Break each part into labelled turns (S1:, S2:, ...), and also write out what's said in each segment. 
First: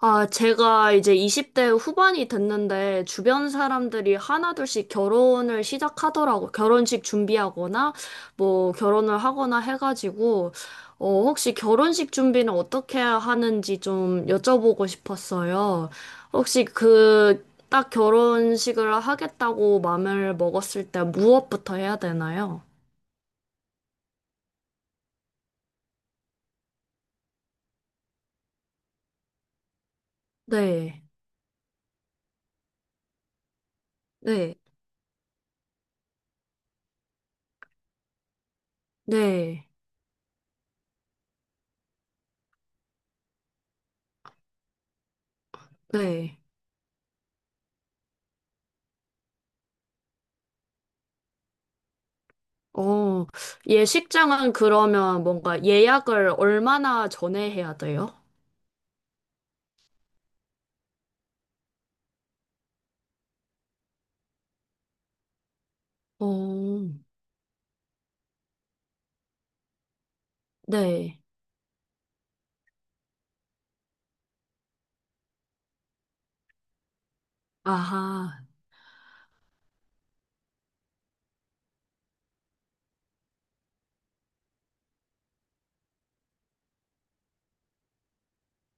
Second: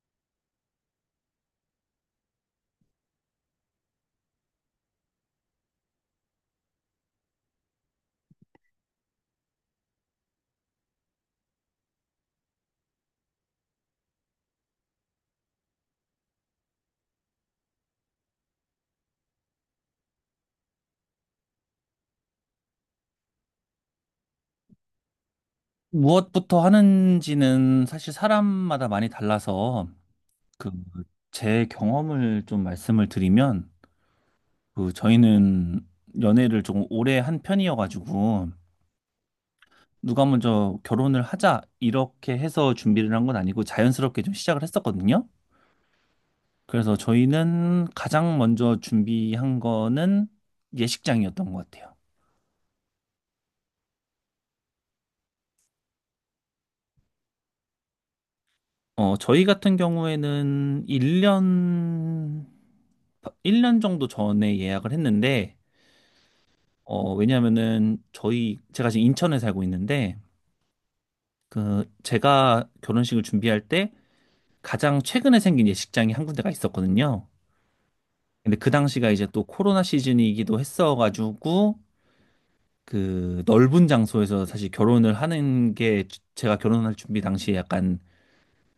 S1: 아, 제가 이제 20대 후반이 됐는데 주변 사람들이 하나둘씩 결혼을 시작하더라고. 결혼식 준비하거나 뭐 결혼을 하거나 해가지고 혹시 결혼식 준비는 어떻게 하는지 좀 여쭤보고 싶었어요. 혹시 그 딱 결혼식을 하겠다고 마음을 먹었을 때 무엇부터 해야 되나요?
S2: 무엇부터 하는지는 사실 사람마다 많이 달라서 그
S1: 네.
S2: 제 경험을 좀 말씀을 드리면
S1: 네.
S2: 그 저희는 연애를 조금 오래 한 편이어가지고
S1: 네.
S2: 누가 먼저 결혼을 하자 이렇게 해서 준비를 한 건 아니고 자연스럽게 좀 시작을 했었거든요.
S1: 네.
S2: 그래서 저희는 가장 먼저 준비한 거는 예식장이었던 것 같아요.
S1: 어, 예식장은 그러면 뭔가 예약을 얼마나 전에 해야 돼요?
S2: 저희 같은 경우에는 일년 1년 정도 전에 예약을 했는데
S1: 어,
S2: 어, 왜냐면은 저희 제가 지금 인천에 살고 있는데
S1: 네.
S2: 그 제가 결혼식을 준비할 때 가장 최근에 생긴 예식장이 한 군데가 있었거든요.
S1: 아하,
S2: 근데 그 당시가 이제 또 코로나 시즌이기도 했어가지고 그 넓은 장소에서 사실 결혼을 하는 게 제가 결혼할 준비 당시에 약간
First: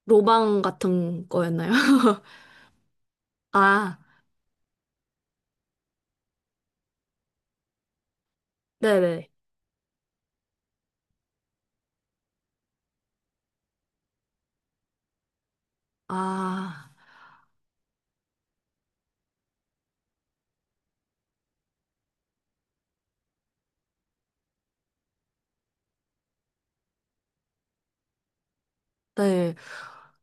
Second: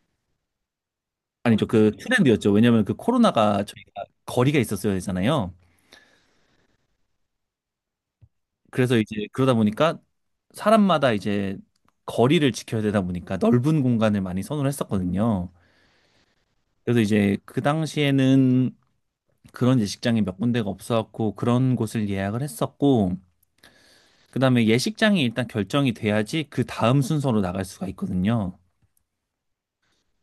S1: 로망 같은
S2: 아니죠,
S1: 거였나요?
S2: 그 트렌드였죠. 왜냐면 그 코로나가
S1: 아,
S2: 저희가 거리가 있었어야 되잖아요. 그래서 이제
S1: 네네.
S2: 그러다 보니까 사람마다 이제 거리를 지켜야 되다 보니까 넓은 공간을 많이 선호를 했었거든요.
S1: 아,
S2: 그래서 이제 그 당시에는 그런 예식장이 몇 군데가 없어갖고 그런 곳을 예약을 했었고, 그 다음에 예식장이 일단 결정이 돼야지 그 다음 순서로 나갈 수가 있거든요.
S1: 네.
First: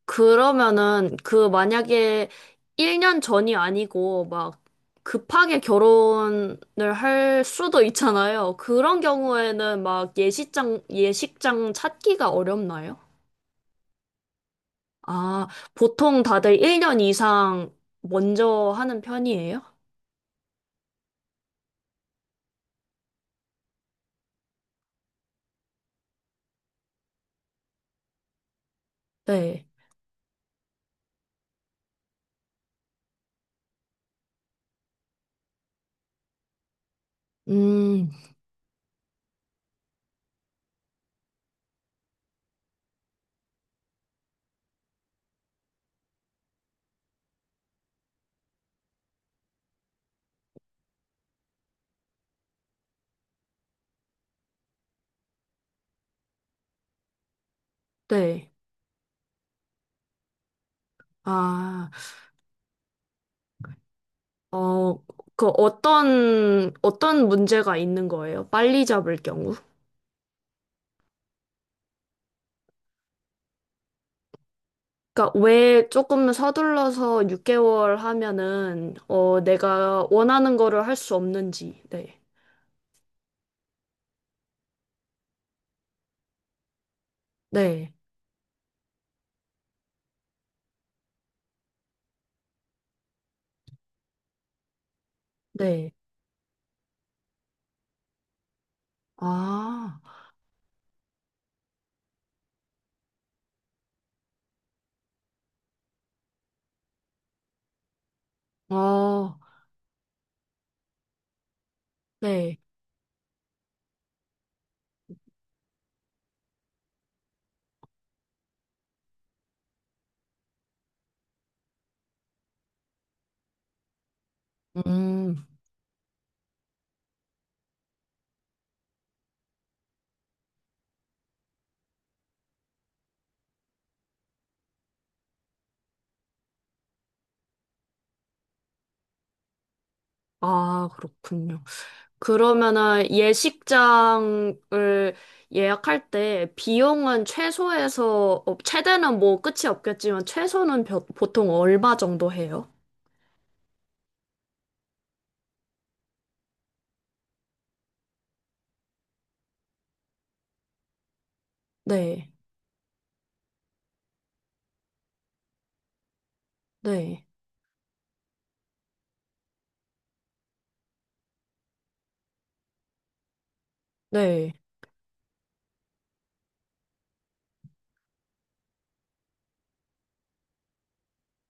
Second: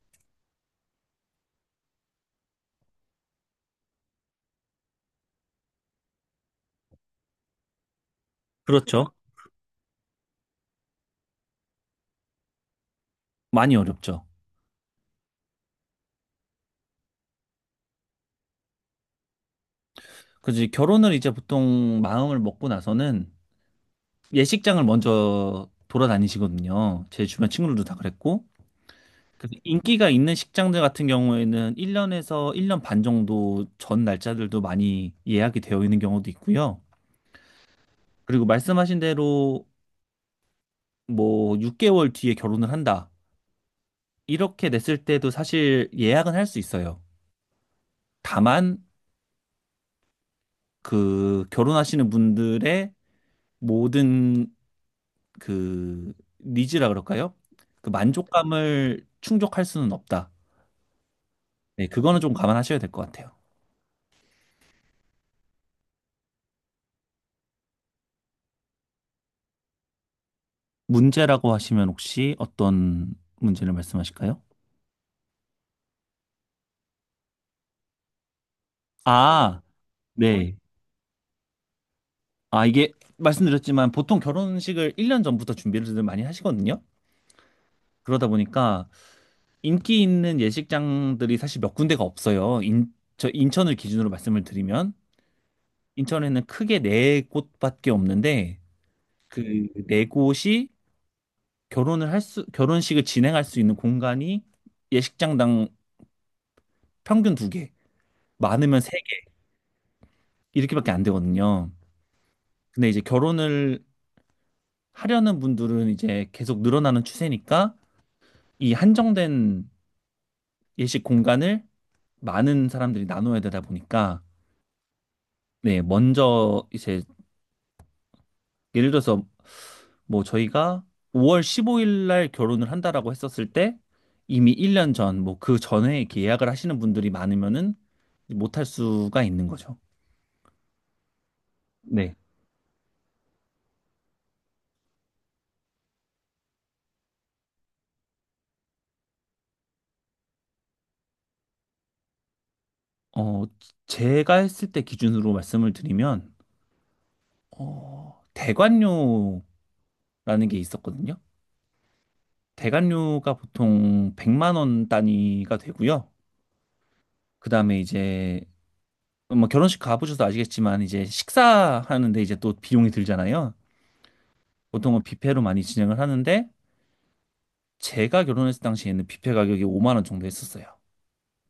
S1: 그러면은 그 만약에 1년 전이 아니고 막 급하게 결혼을 할 수도 있잖아요. 그런
S2: 그렇죠.
S1: 경우에는 막 예식장 찾기가 어렵나요?
S2: 많이 어렵죠.
S1: 아, 보통 다들 1년 이상 먼저 하는 편이에요?
S2: 그래서 이제 결혼을 이제 보통 마음을 먹고 나서는 예식장을 먼저 돌아다니시거든요. 제 주변 친구들도 다 그랬고. 그래서
S1: 네.
S2: 인기가 있는 식장들 같은 경우에는 1년에서 1년 반 정도 전 날짜들도 많이 예약이 되어 있는 경우도 있고요.
S1: 음,
S2: 그리고 말씀하신 대로 뭐 6개월 뒤에 결혼을 한다. 이렇게 냈을 때도 사실 예약은 할 수 있어요. 다만 그 결혼하시는 분들의 모든 그 니즈라 그럴까요? 그
S1: 네.
S2: 만족감을 충족할 수는 없다. 네,
S1: 아,
S2: 그거는 좀 감안하셔야 될 것 같아요.
S1: 어, 그 어떤 문제가 있는 거예요? 빨리 잡을 경우?
S2: 문제라고 하시면 혹시 어떤 문제를 말씀하실까요?
S1: 그러니까 왜 조금 서둘러서 6개월 하면은, 어,
S2: 아,
S1: 내가
S2: 네.
S1: 원하는 거를 할 수 없는지. 네.
S2: 아, 이게 말씀드렸지만 보통 결혼식을 1년 전부터 준비를 많이 하시거든요.
S1: 네.
S2: 그러다 보니까 인기 있는 예식장들이 사실 몇 군데가 없어요. 저 인천을 기준으로 말씀을 드리면
S1: 네.
S2: 인천에는 크게 네 곳밖에 없는데 그
S1: 아,
S2: 네 곳이 결혼식을 진행할 수 있는 공간이 예식장당 평균 두 개, 많으면 세 개,
S1: 아,
S2: 이렇게밖에 안 되거든요.
S1: 네.
S2: 근데 이제 결혼을 하려는 분들은 이제 계속 늘어나는 추세니까 이 한정된 예식 공간을 많은 사람들이 나눠야 되다 보니까
S1: 음,
S2: 네, 먼저 이제 예를 들어서 뭐 저희가 5월 15일 날 결혼을 한다라고 했었을 때 이미 1년 전, 뭐 그 전에 이렇게 예약을 하시는 분들이 많으면은 못할 수가 있는 거죠.
S1: 아, 그렇군요.
S2: 네.
S1: 그러면은 예식장을 예약할 때 비용은 최소에서, 어, 최대는 뭐 끝이 없겠지만 최소는 보통 얼마 정도 해요?
S2: 어, 제가 했을 때 기준으로 말씀을 드리면, 대관료라는 게 있었거든요.
S1: 네,
S2: 대관료가 보통 100만 원 단위가 되고요.
S1: 네,
S2: 그다음에 이제 뭐 결혼식 가보셔서 아시겠지만 이제 식사하는데 이제 또 비용이 들잖아요.
S1: 네.
S2: 보통은 뷔페로 많이 진행을 하는데 제가 결혼했을 당시에는 뷔페 가격이 5만 원 정도 했었어요.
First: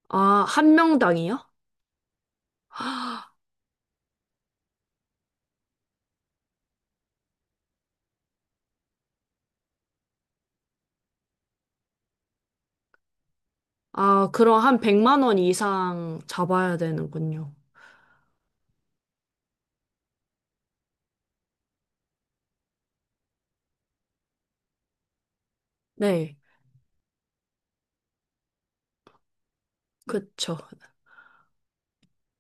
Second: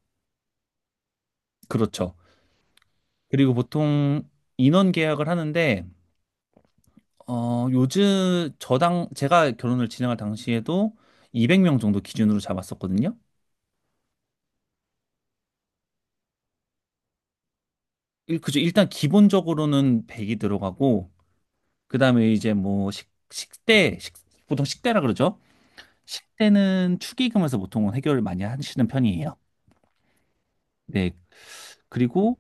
S1: 아, 한 명당이요?
S2: 그렇죠. 그리고 보통 인원 계약을 하는데 어, 요즘 저당 제가 결혼을 진행할 당시에도 200명 정도 기준으로 잡았었거든요.
S1: 아, 그럼 한 100만 원 이상 잡아야 되는군요.
S2: 그죠. 일단 기본적으로는 100이 들어가고 그다음에 이제 보통 식대라 그러죠.
S1: 네,
S2: 식대는 축의금에서 보통은 해결을 많이 하시는 편이에요.
S1: 그쵸.
S2: 네. 그리고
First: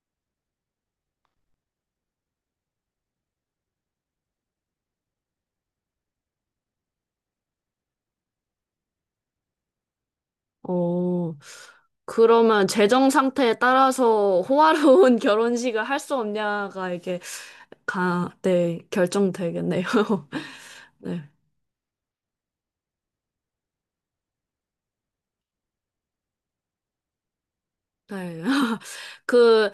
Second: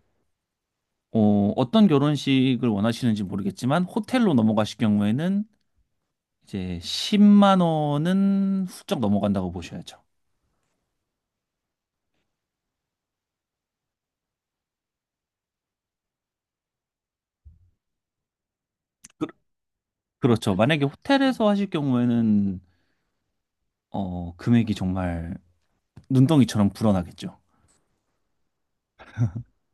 S2: 어떤 결혼식을 원하시는지 모르겠지만 호텔로 넘어가실 경우에는 이제 10만 원은 훌쩍 넘어간다고 보셔야죠.
S1: 어, 그러면 재정 상태에 따라서 호화로운 결혼식을 할 수 없냐가 이게 가, 네,
S2: 그,
S1: 결정되겠네요.
S2: 그렇죠. 만약에
S1: 네.
S2: 호텔에서 하실 경우에는 금액이 정말 눈덩이처럼 불어나겠죠.
S1: 네. 그,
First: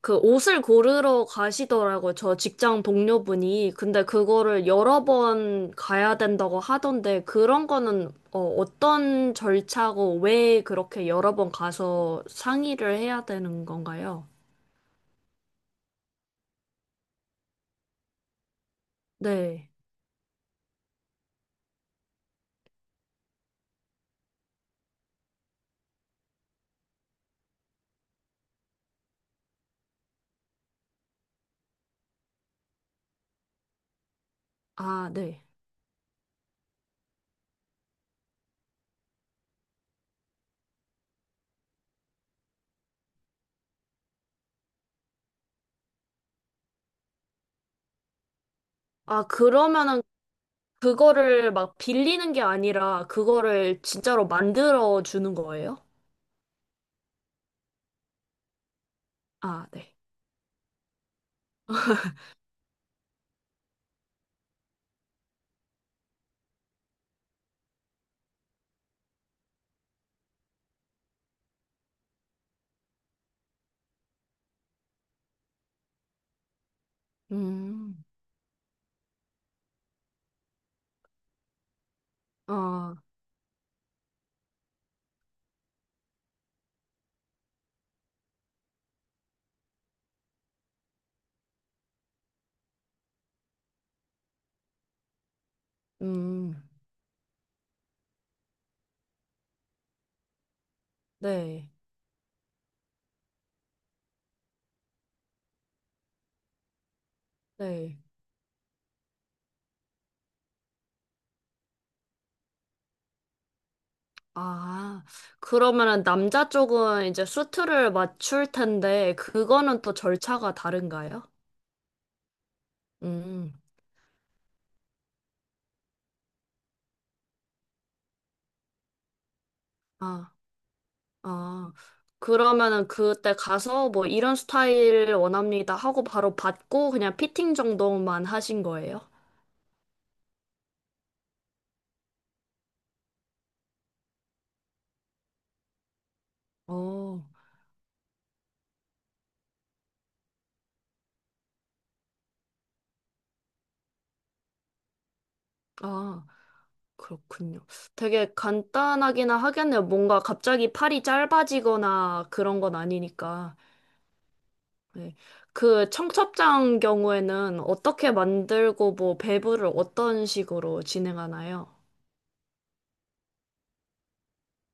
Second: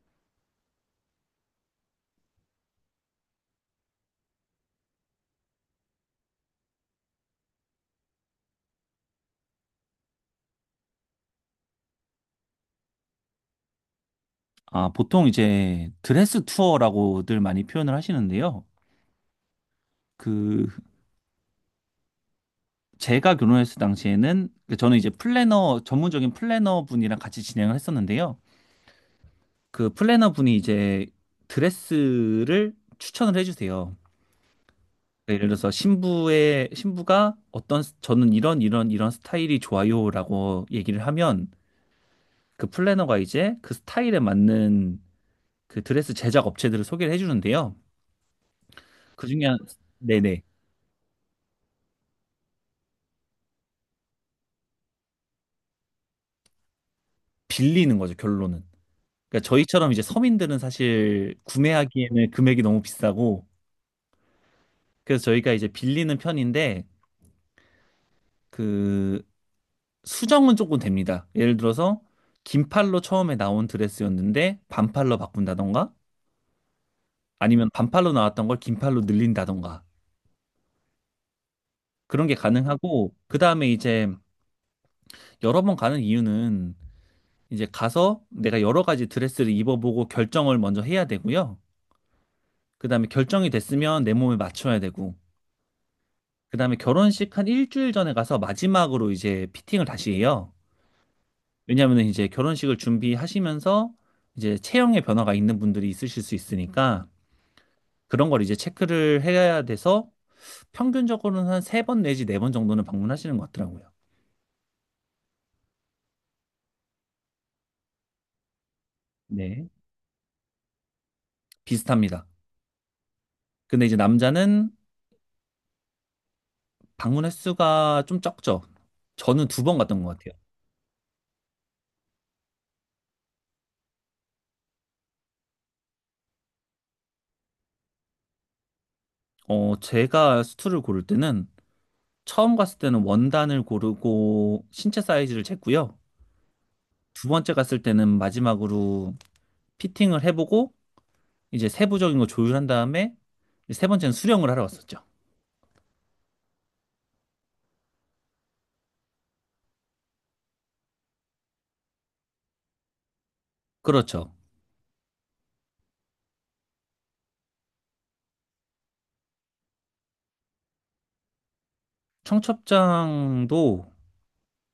S1: 그 옷을 고르러 가시더라고요. 저 직장 동료분이. 근데 그거를 여러 번 가야 된다고 하던데, 그런 거는 어떤 절차고 왜 그렇게 여러 번 가서 상의를 해야 되는 건가요?
S2: 아, 보통 이제 드레스 투어라고들 많이 표현을 하시는데요.
S1: 네.
S2: 그 제가 결혼했을 당시에는 그 저는 이제 플래너 전문적인 플래너 분이랑 같이 진행을 했었는데요. 그 플래너 분이 이제 드레스를 추천을 해주세요.
S1: 아,
S2: 네,
S1: 네.
S2: 예를 들어서 신부의 신부가 저는 이런 스타일이 좋아요라고 얘기를 하면 그 플래너가 이제 그 스타일에 맞는 그 드레스 제작 업체들을 소개를 해주는데요.
S1: 아,
S2: 그중에 한-
S1: 그러면은
S2: 네네,
S1: 그거를 막 빌리는 게 아니라 그거를 진짜로 만들어 주는 거예요?
S2: 빌리는 거죠 결론은. 그러니까
S1: 아,
S2: 저희처럼
S1: 네.
S2: 이제 서민들은 사실 구매하기에는 금액이 너무 비싸고 그래서 저희가 이제 빌리는 편인데 그 수정은 조금 됩니다. 예를 들어서 긴 팔로 처음에 나온 드레스였는데 반팔로 바꾼다던가 아니면
S1: 음.
S2: 반팔로 나왔던 걸 긴팔로 늘린다던가 그런 게
S1: 아,
S2: 가능하고 그 다음에 이제 여러 번 가는 이유는 이제 가서 내가 여러 가지 드레스를 입어보고 결정을 먼저 해야 되고요. 그 다음에 결정이 됐으면 내 몸에 맞춰야 되고 그
S1: 음.
S2: 다음에 결혼식 한 일주일 전에 가서 마지막으로 이제 피팅을 다시 해요.
S1: 네.
S2: 왜냐하면 이제 결혼식을 준비하시면서 이제 체형의 변화가 있는 분들이 있으실 수 있으니까
S1: 네.
S2: 그런 걸 이제 체크를 해야 돼서 평균적으로는 한 세 번 내지 네 번 정도는 방문하시는 것 같더라고요.
S1: 아, 그러면은 남자 쪽은 이제 수트를 맞출 텐데
S2: 네.
S1: 그거는 또 절차가 다른가요?
S2: 비슷합니다.
S1: 음.
S2: 근데 이제 남자는 방문 횟수가 좀 적죠. 저는 두 번 갔던 것
S1: 아,
S2: 같아요.
S1: 아. 그러면은 그때 가서 뭐 이런 스타일 원합니다 하고 바로 받고 그냥 피팅 정도만 하신 거예요?
S2: 제가 수트를 고를 때는 처음 갔을 때는 원단을 고르고 신체 사이즈를 쟀고요.
S1: 어.
S2: 두 번째 갔을 때는 마지막으로 피팅을 해보고 이제 세부적인 거 조율한 다음에 세 번째는 수령을 하러 갔었죠.
S1: 아. 그렇군요. 되게 간단하기는 하겠네요. 뭔가 갑자기 팔이 짧아지거나 그런 건 아니니까.
S2: 그렇죠.
S1: 네. 그 청첩장 경우에는 어떻게 만들고 뭐 배부를 어떤 식으로 진행하나요?
S2: 청첩장도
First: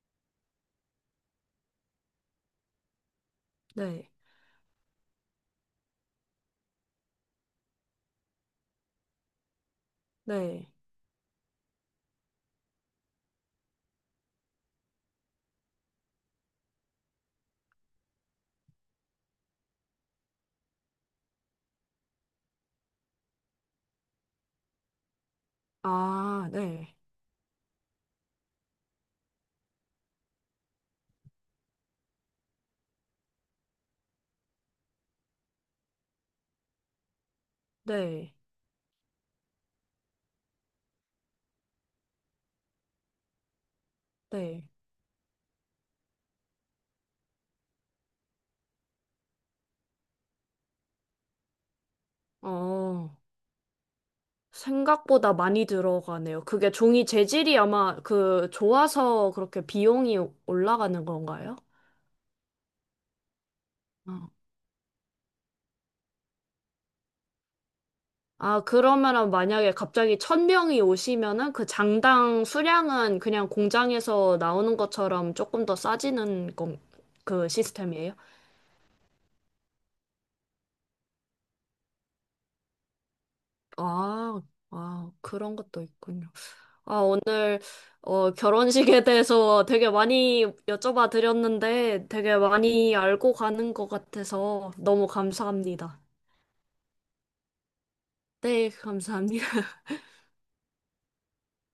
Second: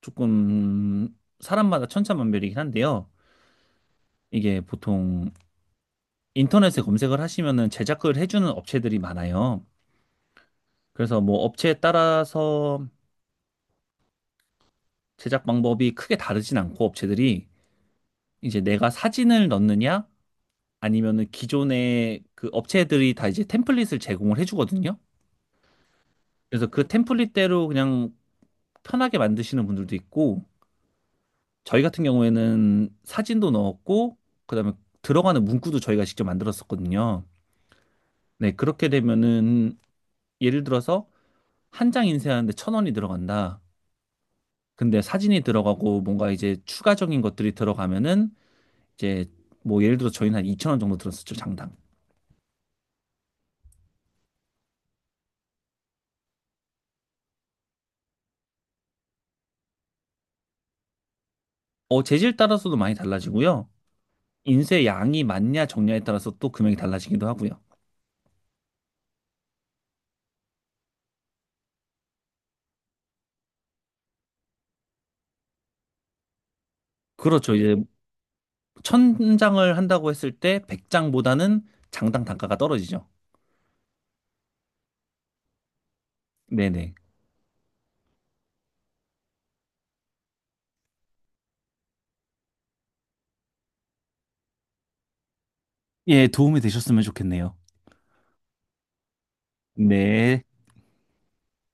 S2: 조금 사람마다 천차만별이긴 한데요.
S1: 네,
S2: 이게 보통 인터넷에 검색을 하시면은 제작을 해주는 업체들이 많아요.
S1: 네.
S2: 그래서 뭐 업체에 따라서 제작 방법이 크게 다르진 않고 업체들이 이제 내가 사진을 넣느냐 아니면은 기존의 그 업체들이 다 이제 템플릿을 제공을 해주거든요.
S1: 아,
S2: 그래서 그
S1: 네,
S2: 템플릿대로 그냥 편하게 만드시는 분들도 있고 저희 같은 경우에는 사진도 넣었고 그다음에 들어가는 문구도 저희가 직접 만들었었거든요.
S1: 네,
S2: 네, 그렇게 되면은 예를 들어서 한 장 인쇄하는데 천 원이 들어간다.
S1: 네.
S2: 근데 사진이 들어가고 뭔가 이제 추가적인 것들이 들어가면은 이제 뭐 예를 들어 저희는 한 2천 원 정도 들었었죠, 장당.
S1: 어, 생각보다 많이 들어가네요. 그게 종이 재질이 아마 그 좋아서 그렇게 비용이 올라가는 건가요?
S2: 재질 따라서도 많이 달라지고요.
S1: 어.
S2: 인쇄 양이 많냐 적냐에 따라서 또 금액이 달라지기도 하고요.
S1: 아, 그러면은 만약에 갑자기 천 명이 오시면은 그 장당 수량은 그냥 공장에서 나오는 것처럼 조금 더 싸지는 건, 그
S2: 그렇죠. 이제
S1: 시스템이에요?
S2: 천 장을 한다고 했을 때 100장보다는 장당 단가가 떨어지죠.
S1: 아, 아, 그런 것도 있군요.
S2: 네네.
S1: 오늘 결혼식에 대해서 되게 많이 여쭤봐 드렸는데 되게 많이 알고 가는 것 같아서 너무 감사합니다.
S2: 예, 도움이 되셨으면 좋겠네요.
S1: 네, 감사합니다.
S2: 네.